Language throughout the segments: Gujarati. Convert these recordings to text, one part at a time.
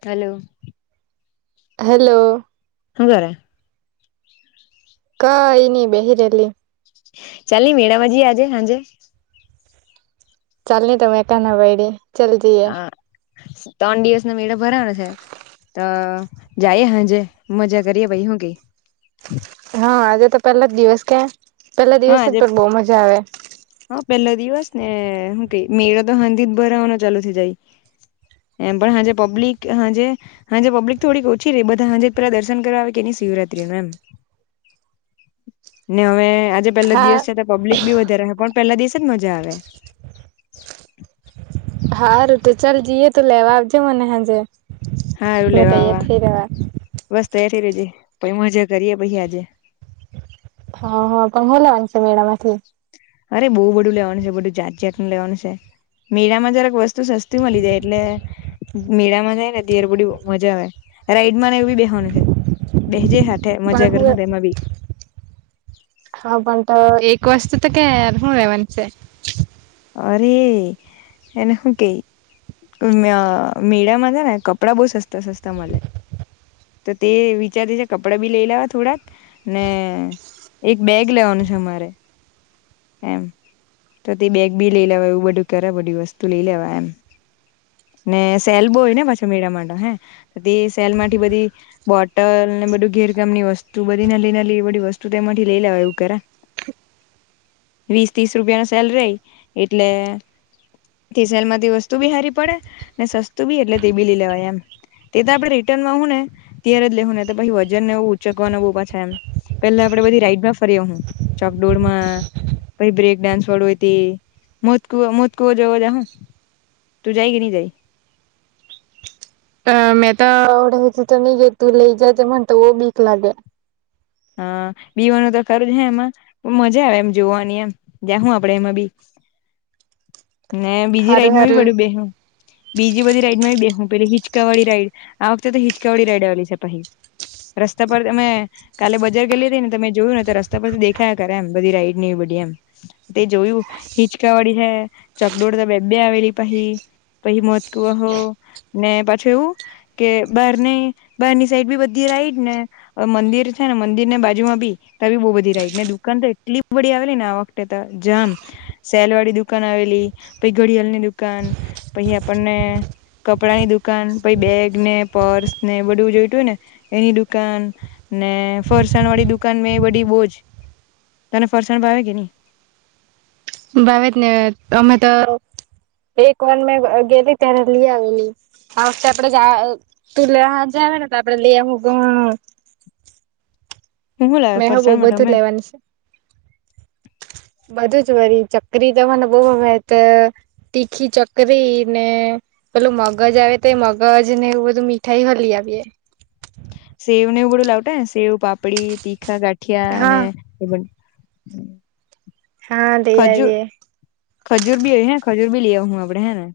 હલો. હેલો. હુકરે. કાઈની બેહિરેલીએ ચાલની મેળા જીએ આજે હાંજે. ચાલ ન તમેં કના બૈડી ચલ જઈએ. હા ત્રણ દિવસ નો મેળો ભરાનો છે. ત જાઈએ હાંજે મજા કરીએ ભાઈ હું કે. હા આજે તો પેલા જ દિવસે પેલા હા દિવસે આજે તો બઉ મજા આવે. હા પેલો દિવસે મેળો તો હાંજે જ ભરાવાનો ચાલુ થઇ જાય. એમ પણ હાજે પબ્લિક હાંજે હાંજે પબ્લિક થોડીક ઓછી રે બધા હાંજે પેલા દર્શન કરવા આવે કે ની શિવરાત્રી નું એમ ને હવે જે પેલો દિવસ હા છે તો પુબ્લિક બી વધારે પણ પેલા મજા આવે. હારું તો ચાલ જીએ તો લેવા આવજે મને હાજે હારું મે લેવા તૈયાર આવા થઈ રેવા. બસ તૈયાર રેજે પહી મજા કરીએ પછી આજે. હાહા પણ હુ લેવાનસે મેળામાંથી? અરે બો બધું લેવાનું છે બધું જાત જાતનું લેવાનું છે. મેળામાં જરાક વસ્તુ સસ્તી મળી જાય એટલે મેળામાં જાય ને ત્યારે બધી મજા આવે. રાઈડમાં ને એવું બી બેહવાનું છે બેજે હા પણ હું હા પણ એક [unintelligible] તો કે હું લેવાની છે? અરે એના હું કે? મે મેડા છે ને કપડા બહુ સસ્તા સસ્તા મલે. તો તે વિચારી ને કપડા બી લઈ લેવા થોડાક ને એક બેગ લેવાનું છે અમારે એમ તો તે બેગ બી લઈ લેવા એવું બધું કરે બધી વસ્તુ લઈ લેવા એમ. ને સેલ બોય ને પાછો મેળા માટે હે તે સેલ માંથી બધી બોટલ બધું ઘેર ગામની વસ્તુ બધીને નલિ નલી એ વસ્તુ તો એમાંથી લઈ લેવા એવું કરા. [inaudible] વીસ ત્રીસ રૂપિયા ન સેલ રહી એટલે સેલ માંથી વસ્તુ બી હારી પડે ને સસ્તું બી એટલે તે બીલી લેવાય એમ. તે તો આપડે રિટર્ન માં આવું ને ત્યારે જ લેવું ને પછી વજન ને એવ ઉંચકવાનું બુ પાછા એમ. પેલા આપડે બધી રાઈડમાં ફરી હું ચોકડોર માં પ બ્રેક ડાન્સ વાળો હોય તે મોત કું મોત કુંવર જવા જા હ તું જાય કે નહી જાય? [inaudible] અ મેં તો આવડું તો નહી ગે તું લઈ જ તો બહ બીક લાગે. હા બીવાનું તો ખરું જ હ એમાં મજા આવે એમ જોવાની એમ જયાહૂ આપડે એમાં બી. ને બીજી હારું રાઈડ માં બી હારું બડું બેહુ બીજી બધી રાઈડ માં બી બેહુ. પે હિચકાવાળડી રાઈડ આ વખતે તો હિચકાવાળડી રાઈડ આવેલી છે ભાઈ રસ્તા પર તમે. કાલે બજાર ગેલી હતી ને તમે જોયું ને રસ્તા પરથી દેખાયા કરે એમ બધી રાઈડ ની બધી એમ તે જોયું હિચકાવાળી હે ચકડોળ તો બે બે આવેલી પાહિ પછી મોત કુહો ને પાછો એવું કે બાર બારની સાઈડ બી બધી ને મંદિર છે ને મંદિર ને બાજુમાં બી ત બી બહુ બધી રાઈટ ને દુકાન તો એટલી બડીી આવેલી ને આ વખતે જામ સેલવાડી દુકાન આવેલી પછ ઘડિયાળ ની દુકાન પછી આપણને કપડા ની દુકાન પ બેગ ને પર્સ ને બધું જોયતું હોય ને એની દુકાન. ને ફરસાણ વાળી દુકાન મે બધી બોજ તને ફરસાણ ભાવે કે નહી? ભાવ જ ન અમે તો એક વાન મેં ગેલી ત્યારે લી આવેલી. આ વખતે આપડે જ તુંલે લે હાત જાવ ને તો આપડે લે હું ઘણુ. [inaudible] હું હું લાવે મે હ બો ફરસાણમાં બધું તમે લેવાનું છે. બધું જ વરી ચકરી તવાને બહત તીખી ચકરી ને પેલું મગજ આવે તો એ મગજ ને એવું બધું મીઠાઈ હો લેવીએ. સેવ ને એવું બડું લાવતાને સેવ પાપડી તીખા ગાઠિયા અને હા હમ. હા લઈ આવી આવીએ. ખજૂર બી હે ખજૂર બી લઈ હું આપડે હે ને.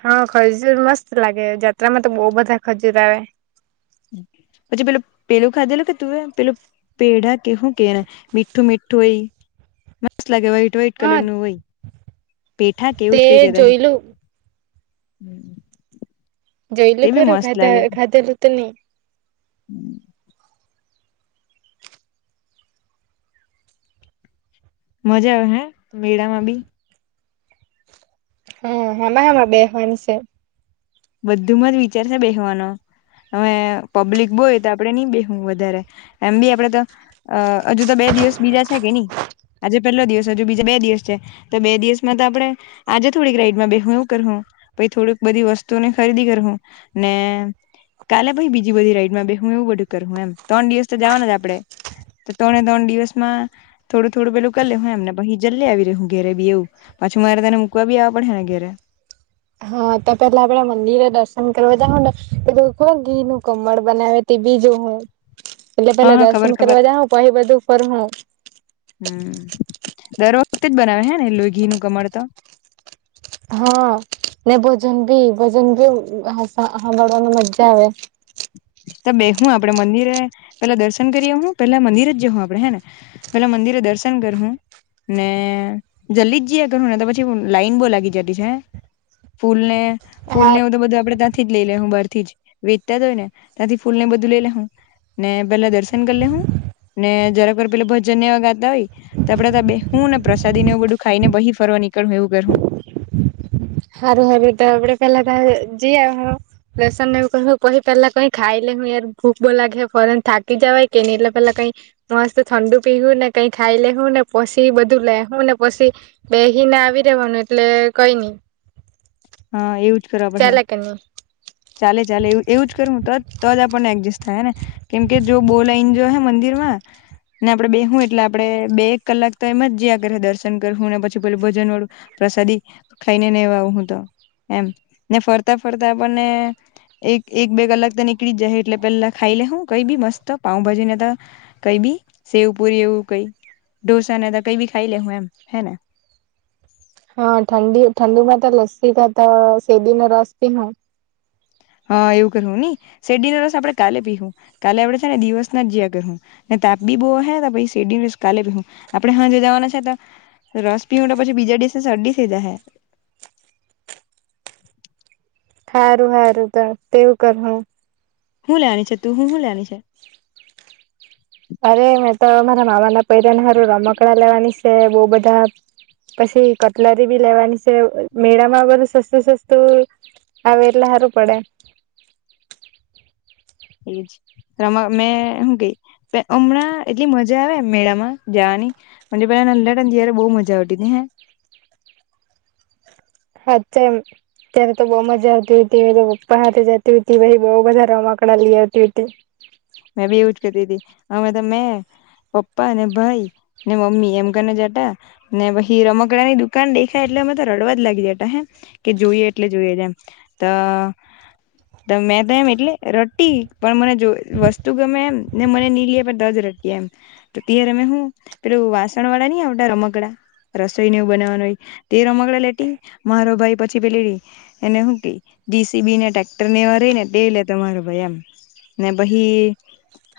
હા ખજૂર મસ્ત લાગે જાત્રામાં તો બહ બધા ખજૂર આવે. પછી પેલો પેલું ખાધેલો કે તું એ પેલું પેડાા કેવું કેને મીઠું મીઠું તોય લાગે વ્હાઈટ વ્હાઈટ કલર હા નું હોય પેઠા કેવું તે જ કઈ કેતા જોયલું હમ. જઈલું ખરું ખા ખાધલું તો નહી. હમ. મજા આવહે મેળામાં બી હમ્મ હેમા હેમા બેહવાની શ બધુંમાં જ વિચારશે બેહવાનો. હવે પબ્લિક બોય તો આપડે નઈ બેહવું વધારે એમ બી આપડે તો અ હજુ તો બે દિવસ બીજા છે કે ની આજે પેલો દિવસ હજુ બીજા બે દિવસ છે તો બે દિવસમાં તો આપડે આજે થોડીક રાઈડમાં બે હું એવું કરહું પહી થોડુક બધી વસ્તુને ખરીદી કરહુ ને કાલે પહી બીજી બધી રાઈડ માં બેહુ એવું બધું કરહુ એમ તણ દિવસ તો જાવાના જ આપડે તો તણે તણ દિવસ માં થોડું થોડું પેલું કર લેહુ એમ ને પછી જલ્લે આવી રેહુ ઘેરે બી એવું પાછું મારે તને મૂકવા બી આવા પડેહેને ઘેરે હા તો પેલા આપડે મંદિરે દર્શન કરવા જાહું ને પેલું કોણ ઘીર નું કમળ બનાવે તે [unintelligible] એટલે હા પેલા હા ખબર દર્શન ખબર કરવા જાહું પહી બધું ફર હું હમ દર વખતે જ બનાવે હે ને લો ઘીનું કમળ તો હા. ને ભોજન ભી ભજન ભી હસા હાભળવાની મજ્જા આવે. ત બેહું આપડે મંદિરે પેલા દર્શન કરીઅહું પેલા મંદિર જહું આપડે હે ને પેલા મંદિરે દર્શન કર હું ને જલ્દી જ જીએ અગર હું ને તો પછી હું લાઈન બો લાગી જતી છે. ફૂલ ને ફૂલ હા ને એઉ તો બધું આપડે તાથી જ લઈ લે હું બાર થી જ વેત્તા જ હોય ને ત્યાંથી ફૂલ ને બધું લઈ લે હું ને પેલા દર્શન કલેહું ને જરાકર પેલું ભજન એવા ગાતા હોય તો આપડે તા હું ને પ્રસાદી ને એવું બધું ખાઈ ને પહી ફરવા નીકળું એવું કર હું હારું હવે ત આપડે પેલા તા જી આ હ લસન ને [unintelligible] પહી પહેલા કઈ ખાય લે [unintelligible] યાર ભૂખ બો લાગે ફોરન થાકી જવાય કે ની એટલે પેલા કઈ મસ્ત ઠંડુ પીવહું ને કઈ ખાઈ એ લેહું ને પશી બધું લે હું ને પછી બે હિ ને આવી રેવાનું એટલે કઈ ની હા એવું જ કરવા પડે ચાલેકે ની. ચાલે ચાલે એવ-એવું જ કરું તોત તો જ આપણને એગ્જસ થાય ને કેમ કે જો બો લાઇન જો હે મંદિરમાં ને આપડે બેહું એટલે આપડે બે એક કલાક તો એમ જયા કરે દર્શન કરહું ને પછી પેલું ભજન વાળું પ્રસાદી ખાઈને નેવ આવ હું તો. એમ ને ફરતા ફરતા આપણને એક એક બે કલાક તો નીકળી જ જાહે એટલે પહેલા ખાઈ લેહું કઈ બી મસ્ત પાઉભાજીને તો કઈ બી સેવ પુરી એવું કઈ ઢોસા ને તો કઈ ભી ખાઈ લેહું એમ હે ને [inaudible] હા ઠંડી ઠંડી માં તો લસ્સી કાતો સેદીનો રસ પીહું. હા એવું કરહું ની શેરડીને રસ આપડે કાલે પીહું કાલે આપડે છેને દિવસ ના જીયા કરહું. તા આપ બી બો હે તાપહી શેડીન રસ કાલે પીહું આપડે હાંજે જવાના છે તો રસ પીઉ તો પછી બીજા ડીસે શરડી થઈ જાય હે [inaudible] હારું હારું ત તેવું કરહું. હુ લેવાની છે તું હુ હુ લેવાની છે [inaudible] અરે મેં તો મારા મામાના પૈરાન હારું રમકડા લેવાની શે બો બધા. પશી કટલરી બી લેવાની છે. અ મેળામાં બધું સસ્તું સસ્તું આવે એટલ હારું પડે. [inaudible] એજ રમ મેં હું કે ત હમણાં એટલી મજા આવે મેળામાં જાવાની [unintelligible] [unintelligible] જ્યારે બો મજા આવતી ને હે [inaudible] હાચ્ચેમ ત્યારે તો બૌ મજા આવતી તી [unintelligible] પપ્પા હાથે જતી તી [unintelligible] પહી બોઉ બધા રમકડા લઈ આવતી તી [unintelligible] મેં બી એવુ જ કરતી તી હમે તો મેં પપ્પા ને ભાઈ ને મમ્મી એમ કરીને જટા ને પછી રમકડા ની દુકાન દેખાય એટલે અમે તો રડવા જ લાગી જતા હે કે જોઈએ એટલે જોઈએ જએમ તો તો મેં તો એમ એટલે રટી પણ મને જો [unintelligible] વસ્તુ તું ગમે એમ ને મને ની લીય આપે તજ રટી એમ તો ત્યારે મે હું પેલું વાસણ વાળા ની આવતા રમકડાં રસોઈ ને એવું બનાવવાનું હોય તે રમકડા લેટી મારો ભાઈ પછી પેલીલએને હું કેય ડીસીબી [unintelligible] ને ટ્રેક્ટર નેવા રેય ને તે લેતો મારો ભાઈ એમ ને પહિ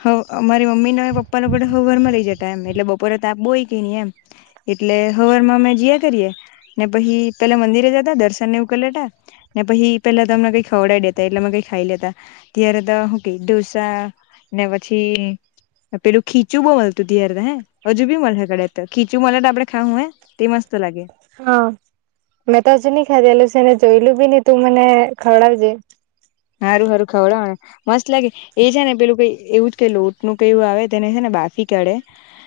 હ અમારી મમ્મી ને પપ્પાને હવારમાં લઈ જતા એમ એટલે બપોરે તાપ બો ઓય કે ની એમ એટલે હવારમાં મેમે જીયા કરીએે ને પછી પેલા મંદિરે જતા દર્શન ને કરી લેતા ને પછી પેલા તમને કઈ ખવડઈ દેતા એટલે અમે કઈ ખાઈ લેતા ત્યારે તો હું કેય ઢોસા ને પછી પેલું ખીચું બહુ મળતું ત્યારે તો હે. હજુ બી મળશે તો ખીચું મળે તો આપડે ખાવું હે તે મસ્ત તો લાગે. હા. એ તો હજુ નઈ ખાધેલું સેને એ જોયલુ બીની તું મને ખવડાવજે. સારું સારું ખવડાવાને. મસ્ત લાગે એ છે ને પેલું કઈ એવું જ ક લોટ નું કેવુ આવે તેને છે ને કાફી કાઢે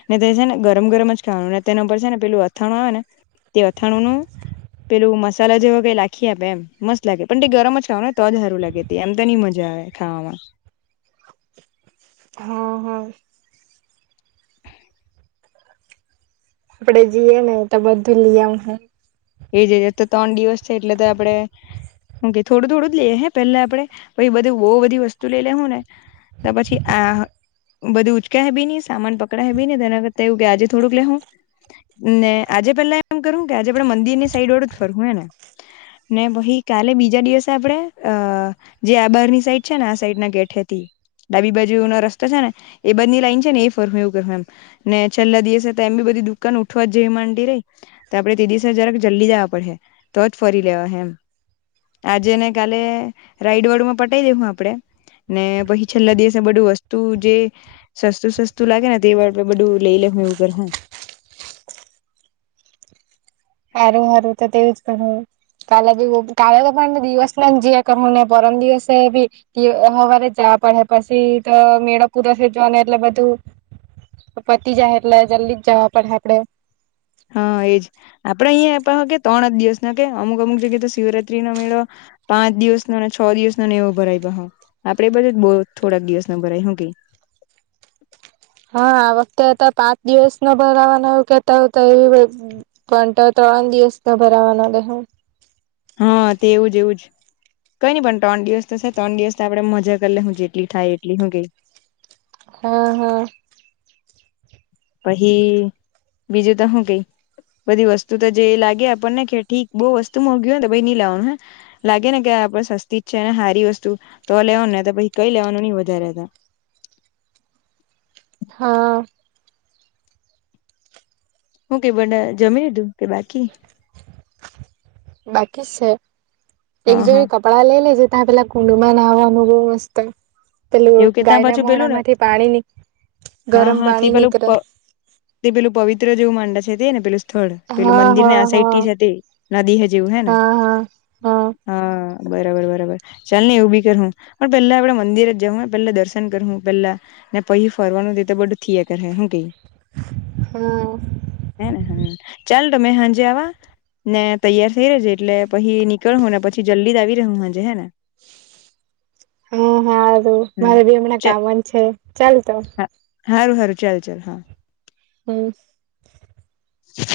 ને તે છે ને ગરમ ગરમ જ ખાવાનું ને તેના ઉપર છે ને પેલું અથાણું આવે ને તે અથાણું નું પેલું મસાલા જેવા કે લખી આપે એમ મસ્ત લાગે પણ તે ગરમ જ ખાવ ને તો જ હારું લાગે એમ તો ની મજા આવે ખાવામાં હા હા આપડે જઈએ ને તો બધું લીય આવ હું એજ જ તો ત્રણ દિવસ છે એટલે તો આપડે હુંકે થોડું થોડું જ લઈએ હે પેલા આપડે પછી બધું બઉુ બધી વસ્તુ લઈ લે હું ને તો પછી આ બધુ ઉચકા હે બી ની સામાન પકડા હે બી ને તેના કરતાં એવું કે આજે થોડુંક લે હું ને આજે પેલા એમ કરું કે આજે આપડે મંદિર ની સાઈડ ઓળું જ ફરવું હે ને ને પહિ કાલે બીજા દિવસે આપડે અ જે આબારની સાઈડ છે ને આ સાઈડ ના ગેટહેથી ડાબી બાજુનો રસ્તો છે ને એ બાજ ની લાઈન છે ને એ ફરવું એવું કરહુ એમને છેલ્લા દિવસે તો એમ બી ધ [unintelligible] દુકાન ઉઠવા જેમ માંડી રે તો આપણે જરાક જલ્દી જવા પડહે તો જ ફરી લેવાહે એમ આજે ને કાલે રાઈડ વાડુ માં પટાઈ દેહું આપડે ને પછી છેલ્લા દિવસે બધું વસ્તુ જે સસ્તું સસ્તું લાગે ને તે બધું બધું [unintelligible] લઈ લે એવું [unintelligible] કરહુ [unintelligible] હારું હારું તો તેવું જ કરહુ કાલે બી [unintelligible] કાલે તો પણ દિવસ ના જીયા કરહુંને પરમ દિવસે [unintelligible] હવારે આપને પછી તો મેળો પૂરો થેઇ જવાનો એટલે બધું પતિ જાહે એટલે જલ્દી જ જવા પડહે આપડે હા એજ આપડે અહીંયા પાહું કે ત્રણ જ દિવસના કે અમુક અમુક જગ્યાએ તો શિવરાત્રી નો મેળો પાંચ દિવસનો ને છ દિવસનો ને એવો ભરાય પાહો આપડે એ બાજુ જ બો થોડાક દિવસ નો ભરાય હું કેય [inaudible] હા, આ વખતે પાંચ દિવસ નો બગવવાનું કેહતા તો એ પા દિવસતા ભરાવાના રહે. હા, તે એવું જ એવું જ. કઈ નઈ પણ ત્રણ દિવસ તો સે ત્રણ દિવસ તો આપડ મજા કરી લે હું જેટલી થાય એટલી હુ કેઈ? હા હા. પછી બીજું તો હુ કઈ બધી વસ્તુ તો જે લાગે આપણને કે ઠીક બહુ વસ્તુ મોંઘી હોયને તો ભાઈ લાવવાનું હે લાગે ને કે આપડે સસ્તી જ છે ને હારી વસ્તુ તો લેવાનું ના તો પહિ કઈ લેવાનું નહી વધારે ત્યાં. [inaudible] હા. હું કે બધા જમી લીધું કે બાકી? ઠીક સે. એક હા હા જોરી કપડા લઈ લેજે તા પેલા કુંડુમાં નાવા એમા બો મસ્ત પેલું એવું કે તા ગાયના પાછું પેલું ને મોડામાંથી પાણી ની હા હા તે પેલું પ તે પેલું પવિત્ર જેવું માંડે છે તે ને પેલું થોડ પેલું હા મંદિરને આ હા સાઈડથી હા છે તે નદી હે જેવું હે ને. હા હા હા. બરાબર બરાબર ચાલને એવું બી કર હું પણ પેલા આપડે મંદિર જ જાહુ હે પેલા દર્શન કર હું પેલા ને પહી ફરવાનું તે તો બધું થીયા કર હે હું કેઈ? હા હા હ, હ. ચાલ તમે હાંજે આવા? મેં તૈયાર થઈ રે જે એટલે પહી નીકળું ને પછી જલ્દી જ આવી રેહુ હાજે હે ને? [inaudible] હા હા રે હમ મારે બી હમણાં ચ કામ જ છે ચાલ તો. હા હારું હારું ચાલ ચાલ હા. બસ. [inaudible]